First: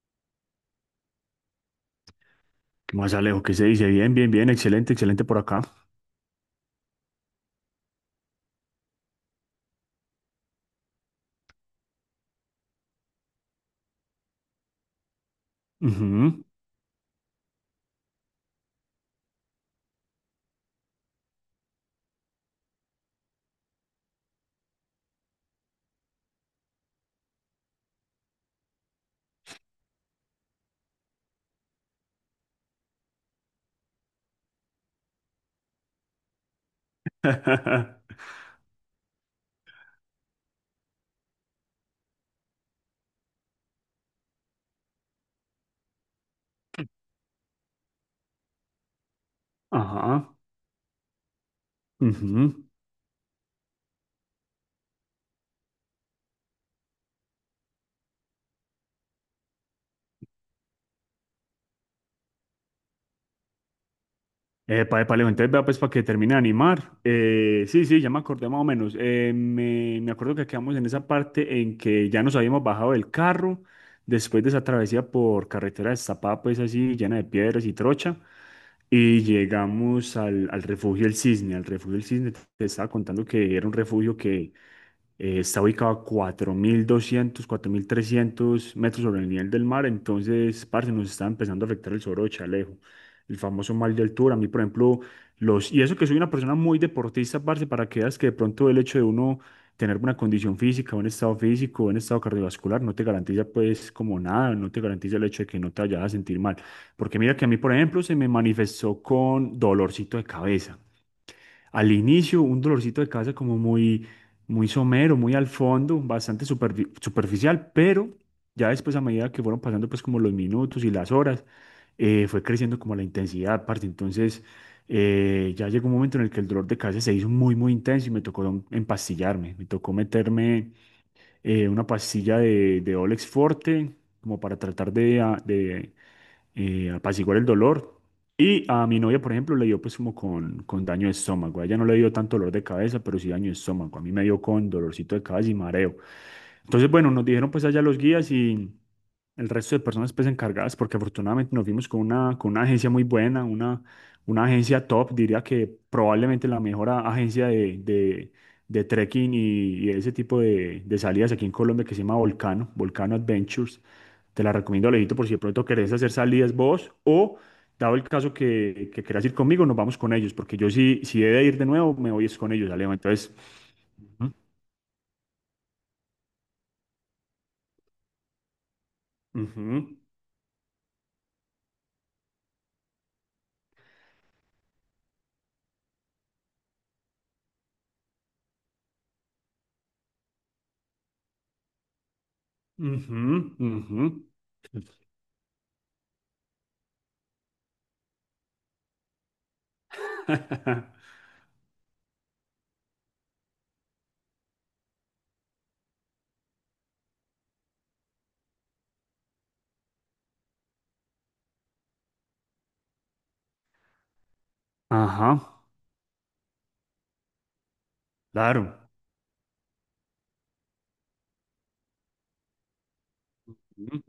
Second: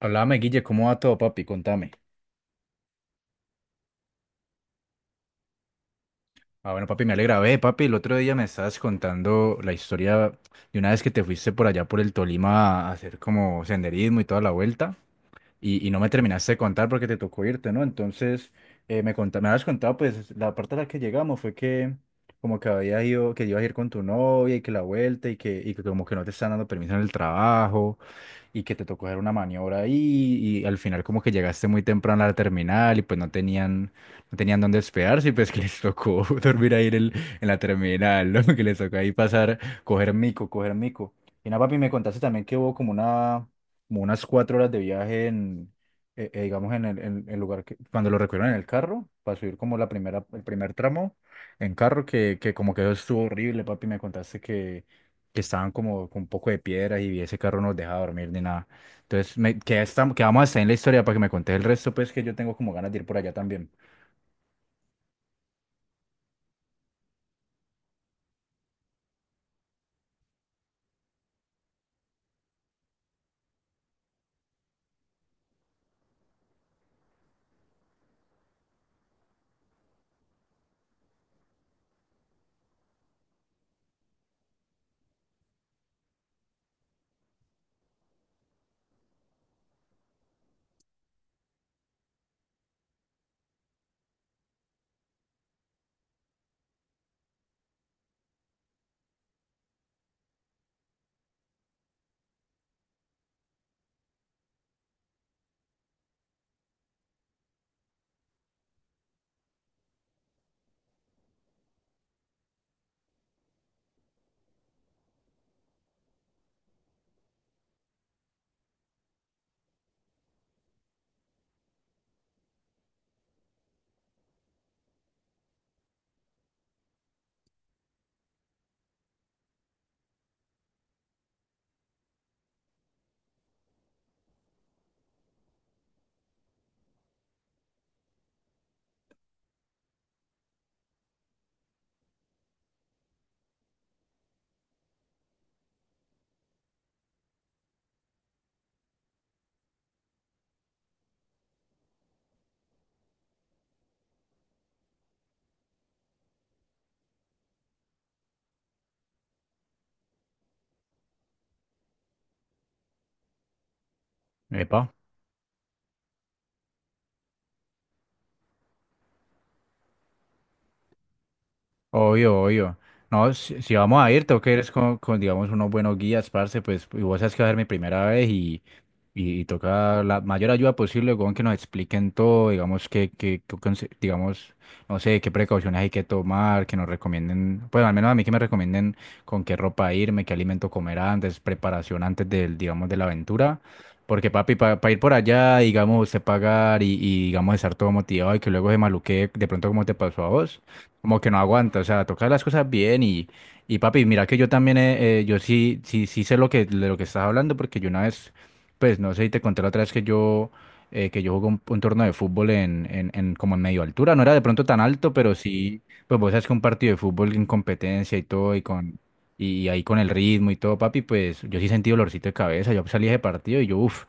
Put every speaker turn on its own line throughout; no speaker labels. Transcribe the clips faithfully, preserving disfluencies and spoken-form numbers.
Hablame Guille, ¿cómo va todo, papi? Contame.
Más Alejo, ¿qué se dice? Bien, bien, bien, excelente, excelente por acá.
Ah, bueno, papi, me alegra. Ve, papi, el otro día me estabas contando la historia de una vez que te fuiste por allá por el Tolima a hacer como senderismo y toda la vuelta, y, y no me
Ujú.
terminaste de contar porque te tocó irte, ¿no? Entonces, eh, me conta- me habías contado, pues, la parte a la que llegamos fue que como que había ido, que ibas a ir con tu novia y que la vuelta y que, y que como que no te están dando permiso en el trabajo. Y que te tocó hacer una maniobra ahí y al final como que llegaste muy temprano a la terminal y pues no tenían, no tenían dónde hospedarse y pues que les tocó dormir ahí en, el- en la terminal, ¿no? Que les tocó ahí pasar, coger mico, coger mico. Y nada, papi, me contaste también que hubo como una, como unas cuatro horas de viaje en, eh, eh, digamos, en el, en el lugar que, cuando lo recogieron en el carro, para subir como la primera,
Ajá.
el primer tramo en carro, que, que
Ujú.
como que eso estuvo horrible, papi, me contaste que que estaban como con un poco de piedras y ese carro no nos dejaba dormir ni nada. Entonces, me, que, esta- que vamos a estar en la historia para que me contes el resto, pues que yo tengo como ganas de ir por allá también.
Epa, epa, Leo, entonces vea pues para que termine de animar. Eh, sí, sí, ya me acordé más o menos. Eh, me, me acuerdo que quedamos en esa parte en que ya nos habíamos bajado del carro después de esa travesía por carretera destapada, pues así llena de piedras y trocha, y llegamos al, al refugio del Cisne. Al refugio del Cisne te estaba contando que era un refugio que eh, está ubicado a cuatro mil doscientos, cuatro mil trescientos metros sobre el nivel del mar. Entonces, parce, nos está empezando a afectar el soro de Chalejo, el famoso mal de altura. A mí, por ejemplo, los, y eso que soy una persona muy deportista, parce, para que veas que de pronto el hecho de uno tener una condición física, un estado físico, un estado cardiovascular, no te garantiza pues como nada, no te garantiza el hecho de que no te vayas a sentir mal. Porque mira que a mí, por ejemplo, se me manifestó con dolorcito de cabeza al inicio, un dolorcito de cabeza como muy, muy somero, muy al fondo, bastante superfi- superficial. Pero ya después, a medida que fueron pasando pues como los minutos y las horas, eh, fue creciendo como la intensidad, parte. Entonces, eh, ya llegó un momento en el que el dolor de cabeza se hizo muy, muy intenso y me tocó empastillarme, me tocó meterme eh, una pastilla de, de Olex Forte, como para tratar de, a- de, eh, apaciguar el dolor. Y a mi novia, por ejemplo, le dio pues como con, con daño de estómago. A ella no le dio tanto dolor de cabeza, pero sí daño de estómago. A mí me dio con dolorcito de cabeza y mareo. Entonces, bueno, nos dijeron pues allá los guías y el resto de personas pues encargadas, porque afortunadamente nos vimos con una, con una agencia muy buena, una, una agencia top, diría que probablemente la mejor a- agencia de, de trekking y, y ese tipo de, de salidas aquí en Colombia, que se llama Volcano, Volcano Adventures. Te la
Epa.
recomiendo, Alejito, por si de pronto querés hacer salidas vos, o dado el caso que, que quieras ir conmigo, nos vamos con ellos, porque yo sí, si he de ir de nuevo, me voy es
Obvio,
con ellos,
obvio.
Alejo.
No,
Entonces,
si, si vamos a ir, tengo que ir es con, con, digamos, unos buenos guías, parce, pues, y vos sabes que va a ser mi primera vez y, y, y
ujú, ujú,
toca la mayor ayuda posible, con que nos expliquen todo, digamos, que, que, que conse- digamos, no sé, qué precauciones hay que tomar, que nos recomienden, pues, al menos a mí que me recomienden con qué ropa irme, qué alimento comer antes, preparación antes del, digamos, de la
ujú,
aventura.
ujú.
Porque papi, para ir por allá, digamos, usted pagar y, y, digamos estar todo motivado y que luego se maluquee de pronto como te pasó a vos. Como que no aguanta, o sea, tocar las cosas bien y, y papi, mira que yo también, eh, eh, yo sí, sí, sí sé lo que, de lo que estás hablando, porque yo una vez, pues no sé si te conté la otra vez que yo, eh, que yo jugué un, un torneo de fútbol en, en, en como en medio altura, no era de pronto tan alto,
Ajá,
pero sí, pues vos sabes que un partido de fútbol en competencia y todo, y
claro,
con, y ahí con el ritmo y todo, papi, pues yo sí sentí dolorcito de cabeza, yo salí de ese partido y yo, uff.
ujú,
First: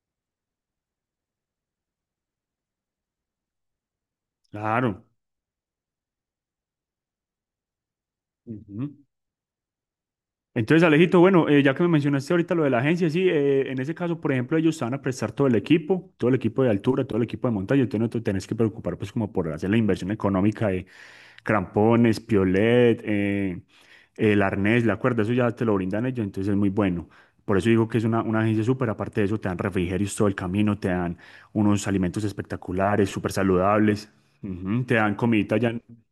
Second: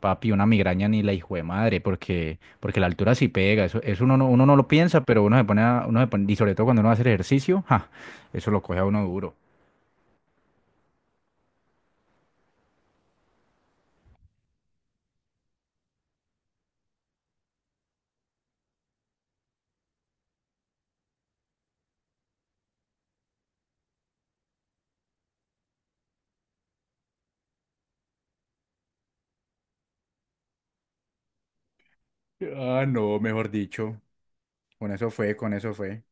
Papi, una migraña ni la hijo de madre, porque, porque la altura sí pega, eso, eso uno no, uno no lo piensa,
claro.
pero uno se pone a- uno se pone, y sobre todo cuando uno va a hacer ejercicio, ja, eso lo coge a
Ujú.
uno duro.
Entonces, Alejito, bueno, eh, ya que me mencionaste ahorita lo de la agencia, sí, eh, en ese caso, por ejemplo, ellos te van a prestar todo el equipo, todo el equipo de altura, todo el equipo de montaña, entonces no te tenés que preocupar pues como por hacer la inversión económica de crampones, piolet, eh, el arnés, la cuerda. Eso ya te lo brindan ellos, entonces es muy bueno. Por eso digo que es una, una agencia súper. Aparte de eso, te dan refrigerios todo el camino, te dan unos alimentos
Ah,
espectaculares,
no,
súper
mejor dicho.
saludables, ujú,
Con
te
eso
dan
fue, con
comidita
eso
ya,
fue.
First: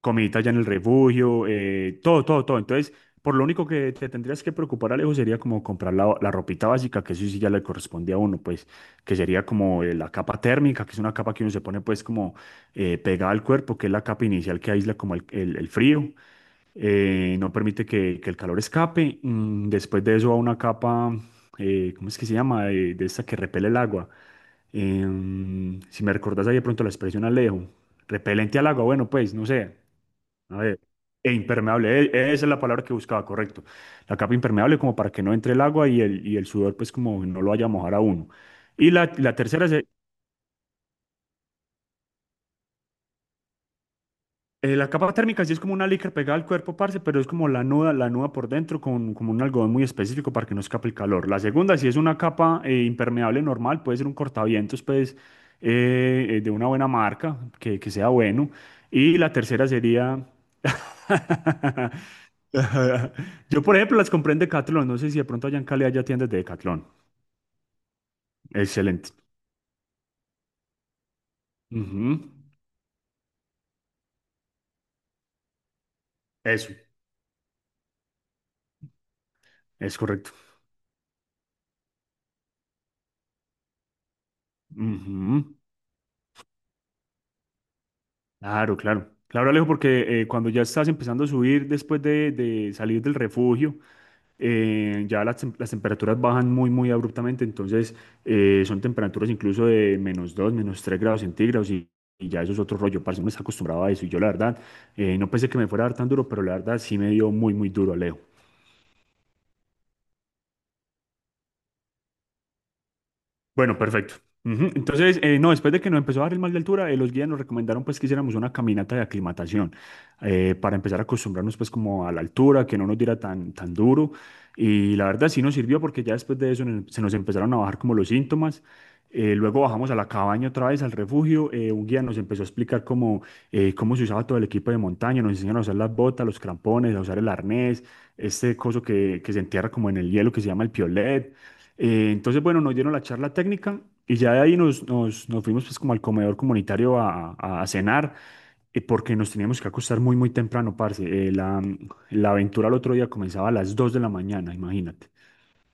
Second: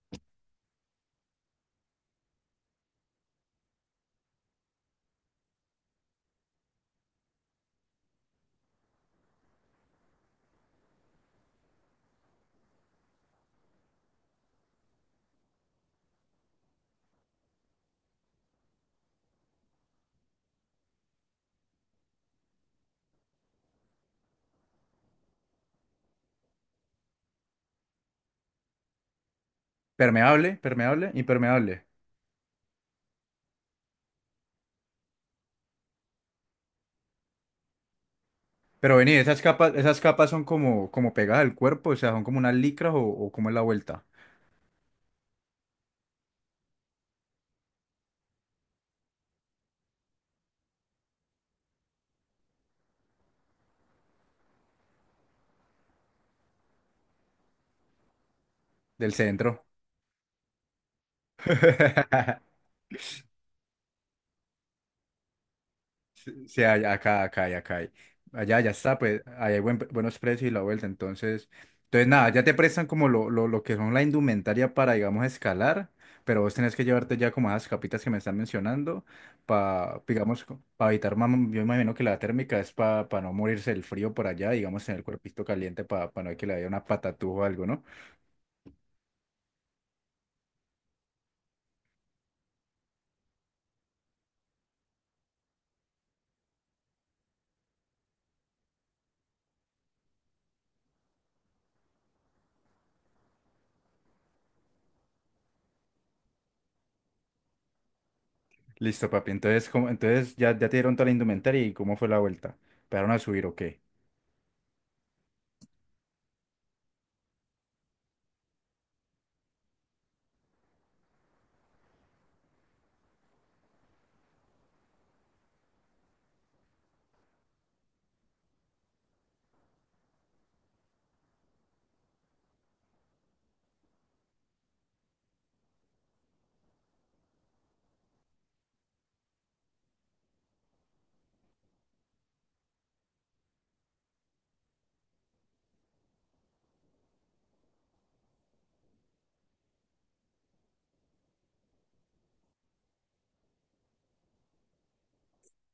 comidita allá en el refugio. Eh, todo, todo, todo. Entonces, por lo único que te tendrías que preocupar, Alejo, sería como comprar la, la ropita básica, que eso sí ya le corresponde a uno, pues. Que sería como eh, la capa térmica, que es una capa que uno se pone pues como eh, pegada al cuerpo, que es la capa inicial que aísla como el, el- el frío. Eh, no permite que, que el calor escape. Mm, después de eso va una capa, eh, ¿cómo es que se llama? Eh, de esta que repele el agua. Em, si me recordás ahí de pronto la expresión, Alejo, repelente al agua, bueno, pues, no sé.
Permeable,
A ver,
permeable,
e
impermeable.
impermeable, e- e, esa es la palabra que buscaba, correcto. La capa impermeable como para que no entre el agua, y el, y el sudor pues como no lo vaya a mojar a uno. Y
Pero vení,
la, la
esas
tercera es,
capas,
eh,
esas capas son como, como pegadas al cuerpo, o sea, son como unas licras o, o como es la vuelta
la capa térmica sí es como una licra pegada al cuerpo, parce, pero es como la nuda, la nuda por dentro, con como un algodón muy específico para que no escape el calor. La segunda sí es una capa eh, impermeable normal, puede ser un cortavientos, pues eh, eh, de una buena marca, que, que sea bueno.
del
Y la
centro.
tercera sería... Ajá. Yo, por ejemplo, las compré en Decathlon. No sé si de pronto allá en Cali haya tiendas de
Sí,
Decathlon.
allá- acá, acá, y acá. Hay. Allá ya está,
Excelente.
pues ahí hay buen- buenos precios y la vuelta. Entonces, entonces
Ujú.
nada, ya te prestan como lo, lo, lo que son la indumentaria para, digamos, escalar, pero vos tenés
Eso,
que llevarte ya como esas capitas que me están mencionando
es
para,
correcto.
digamos, para evitar, mam- yo imagino que la térmica es para no morirse del frío por allá, digamos, en el cuerpito
Ujú.
caliente para no que le dé una patatúa o algo, ¿no?
Claro, claro. Claro, Alejo, porque eh, cuando ya estás empezando a subir después de, de salir del refugio, eh, ya las, tem- las temperaturas bajan muy, muy abruptamente. Entonces, eh, son temperaturas incluso de menos dos, menos tres grados centígrados, y, y ya eso es otro rollo. Parce, uno está acostumbrado a eso. Y yo, la verdad, eh, no pensé que me fuera a dar tan duro, pero la verdad sí me dio muy, muy duro, Alejo.
Listo, papi. Entonces, como entonces ya, ya te dieron toda la indumentaria y cómo fue la vuelta. ¿Pegaron a subir o
Bueno,
qué?
perfecto. Ujú. Entonces, eh, no, después de que nos empezó a dar el mal de altura, eh, los guías nos recomendaron pues que hiciéramos una caminata de aclimatación, eh, para empezar a acostumbrarnos pues como a la altura, que no nos diera tan, tan duro. Y la verdad sí nos sirvió porque ya después de eso nos- se nos empezaron a bajar como los síntomas. Eh, luego bajamos a la cabaña otra vez, al refugio. Eh, un guía nos empezó a explicar cómo, eh, cómo se usaba todo el equipo de montaña. Nos enseñaron a usar las botas, los crampones, a usar el arnés, este coso que, que se entierra como en el hielo, que se llama el piolet. Eh, entonces, bueno, nos dieron la charla técnica, y ya de ahí nos, nos, nos fuimos pues como al comedor comunitario a, a- a cenar, eh, porque nos teníamos que acostar muy, muy temprano, parce. Eh, la, la aventura al otro día comenzaba a las dos de la mañana, imagínate.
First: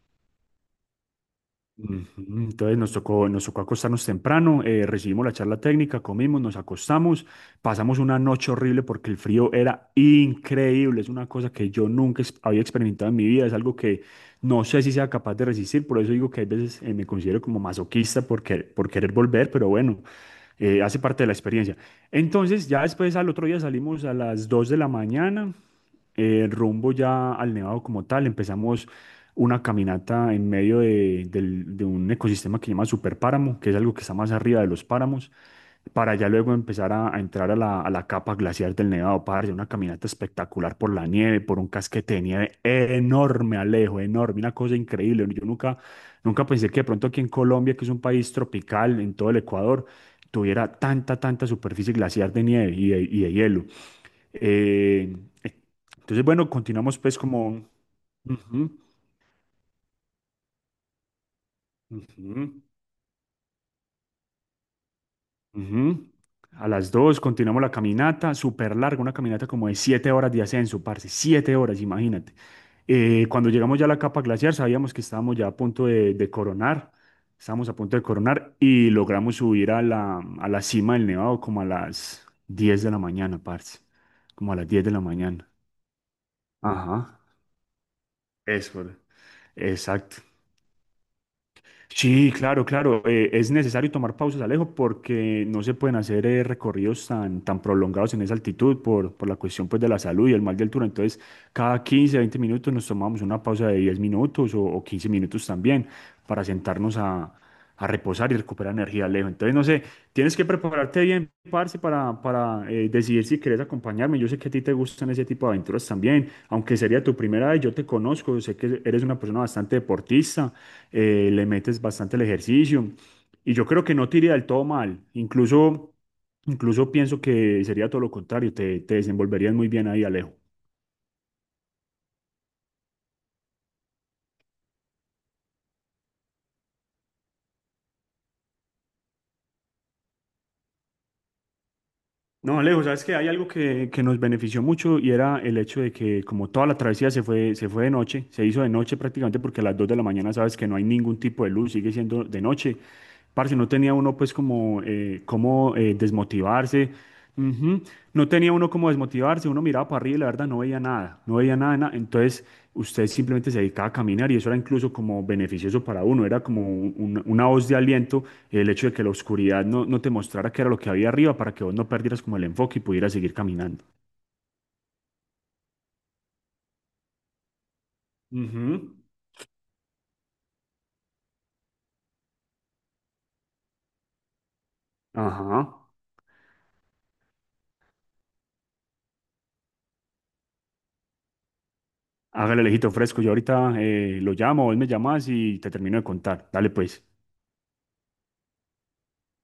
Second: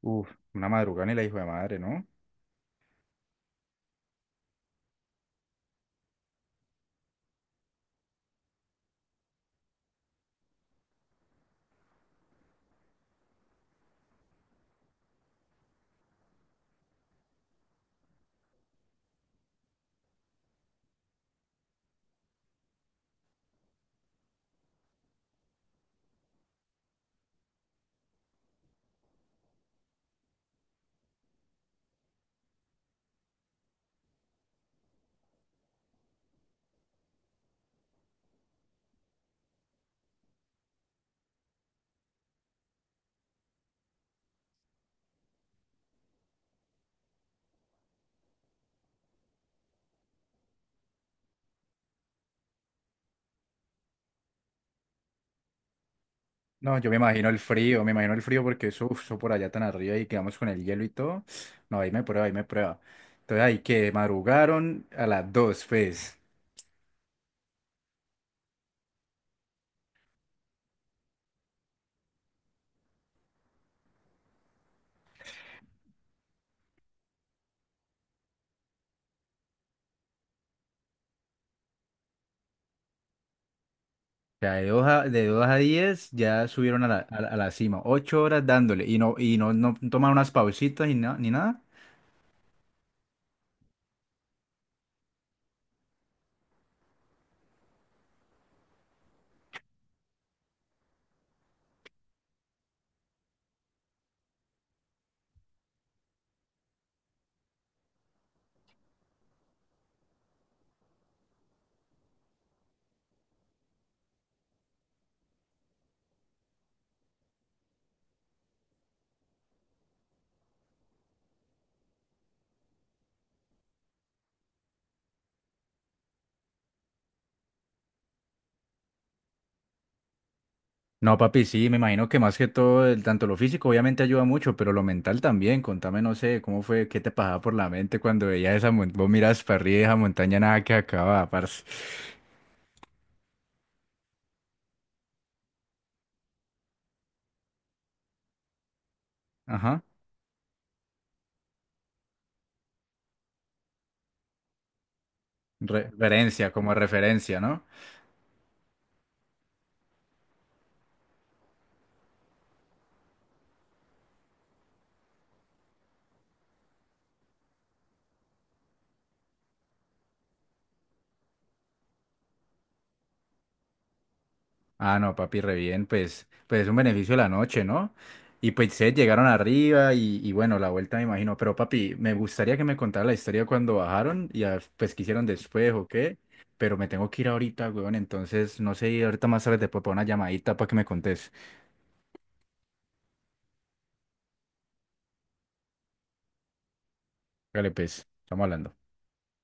Uf, una madrugada y la hijo de madre,
Ujú.
¿no?
Entonces nos tocó, nos tocó acostarnos temprano, eh, recibimos la charla técnica, comimos, nos acostamos. Pasamos una noche horrible porque el frío era increíble, es una cosa que yo nunca ex- había experimentado en mi vida, es algo que no sé si sea capaz de resistir. Por eso digo que hay veces eh, me considero como masoquista por quer- por querer volver, pero bueno, eh, hace parte de la experiencia. Entonces ya después, al otro día, salimos a las dos de la mañana, eh, rumbo ya al Nevado como tal. Empezamos una caminata en medio de, del- de un ecosistema que se llama superpáramo, que es algo que está más arriba de los páramos, para ya luego empezar a, a entrar a la, a la capa glaciar del Nevado, parce, una caminata espectacular por la nieve, por un casquete de nieve enorme, Alejo, enorme, una cosa increíble. Yo nunca, nunca pensé que de pronto aquí en Colombia, que es un país tropical, en todo el Ecuador, tuviera tanta, tanta superficie glaciar de nieve y de, y de hielo. Eh, entonces, bueno,
No, yo me
continuamos pues
imagino el
como...
frío, me imagino el frío porque
Ujú,
eso, uf, eso por allá tan arriba y quedamos con el hielo y todo. No, ahí me prueba, ahí me
ujú.
prueba. Entonces ahí que madrugaron a las dos,
Ujú.
pues.
A las dos continuamos la caminata, súper larga, una caminata como de siete horas de ascenso, parce. Siete horas, imagínate. Eh, cuando llegamos ya a la capa glaciar, sabíamos que estábamos ya a punto de, de coronar, estábamos a punto de coronar, y logramos subir a la, a la cima del nevado como a las diez de la mañana, parce, como
Ya
a
de
las
dos
diez de la
a, de dos
mañana.
a diez ya subieron a la, a
Ajá,
la- a la cima. Ocho horas dándole
eso,
y no, y no, no toman
exacto.
unas pausitas y na- ni nada.
Sí, claro, claro. eh, es necesario tomar pausas, Alejo, porque no se pueden hacer eh, recorridos tan, tan prolongados en esa altitud por, por la cuestión, pues, de la salud y el mal de altura. Entonces, cada quince, veinte minutos nos tomamos una pausa de diez minutos o, o quince minutos también, para sentarnos a, a reposar y recuperar energía, Alejo. Entonces, no sé, tienes que prepararte bien, parce, para, para eh, decidir si quieres acompañarme. Yo sé que a ti te gustan ese tipo de aventuras también, aunque sería tu primera vez. Yo te conozco, sé que eres una persona bastante deportista, eh, le metes bastante el ejercicio, y yo creo que no te iría del todo mal. Incluso, incluso pienso que sería todo lo contrario, te, te desenvolverías muy bien ahí, Alejo.
No, papi, sí, me imagino que más que todo, el- tanto lo físico obviamente ayuda mucho, pero lo mental también. Contame, no sé, cómo fue, qué te pasaba por la mente cuando veías esa montaña, vos miras para arriba y esa montaña nada que acababa, parce.
No, Alejo, sabes que hay algo que, que nos benefició mucho, y era el hecho de que como toda la travesía se fue, se fue de noche, se hizo de noche prácticamente, porque a las
Ajá.
dos de la mañana sabes que no hay ningún tipo de luz, sigue siendo de noche. Parce, no tenía uno pues como eh, cómo eh,
Referencia, como
desmotivarse.
referencia, ¿no?
Ujú. No tenía uno como desmotivarse, uno miraba para arriba y la verdad no veía nada, no veía nada, nada. Entonces usted simplemente se dedicaba a caminar, y eso era incluso como beneficioso para uno, era como un- un- una voz de aliento, el hecho de que la oscuridad no, no te mostrara qué era lo que había arriba, para que vos no perdieras como el enfoque y pudieras seguir caminando.
Ah, no, papi, re bien, pues, pues es un beneficio de la noche, ¿no? Y pues ustedes
Ujú.
llegaron arriba y, y bueno, la vuelta me imagino, pero papi, me gustaría que me contara la historia cuando bajaron y a- pues qué hicieron después
Ajá.
o qué, pero me tengo que ir ahorita, weón, entonces no sé, ahorita más tarde te puedo poner una llamadita para que me contes.
Hágale, lejito fresco, yo ahorita eh, lo llamo, vos me llamas y te termino de contar. Dale pues.
Dale, pues, estamos hablando.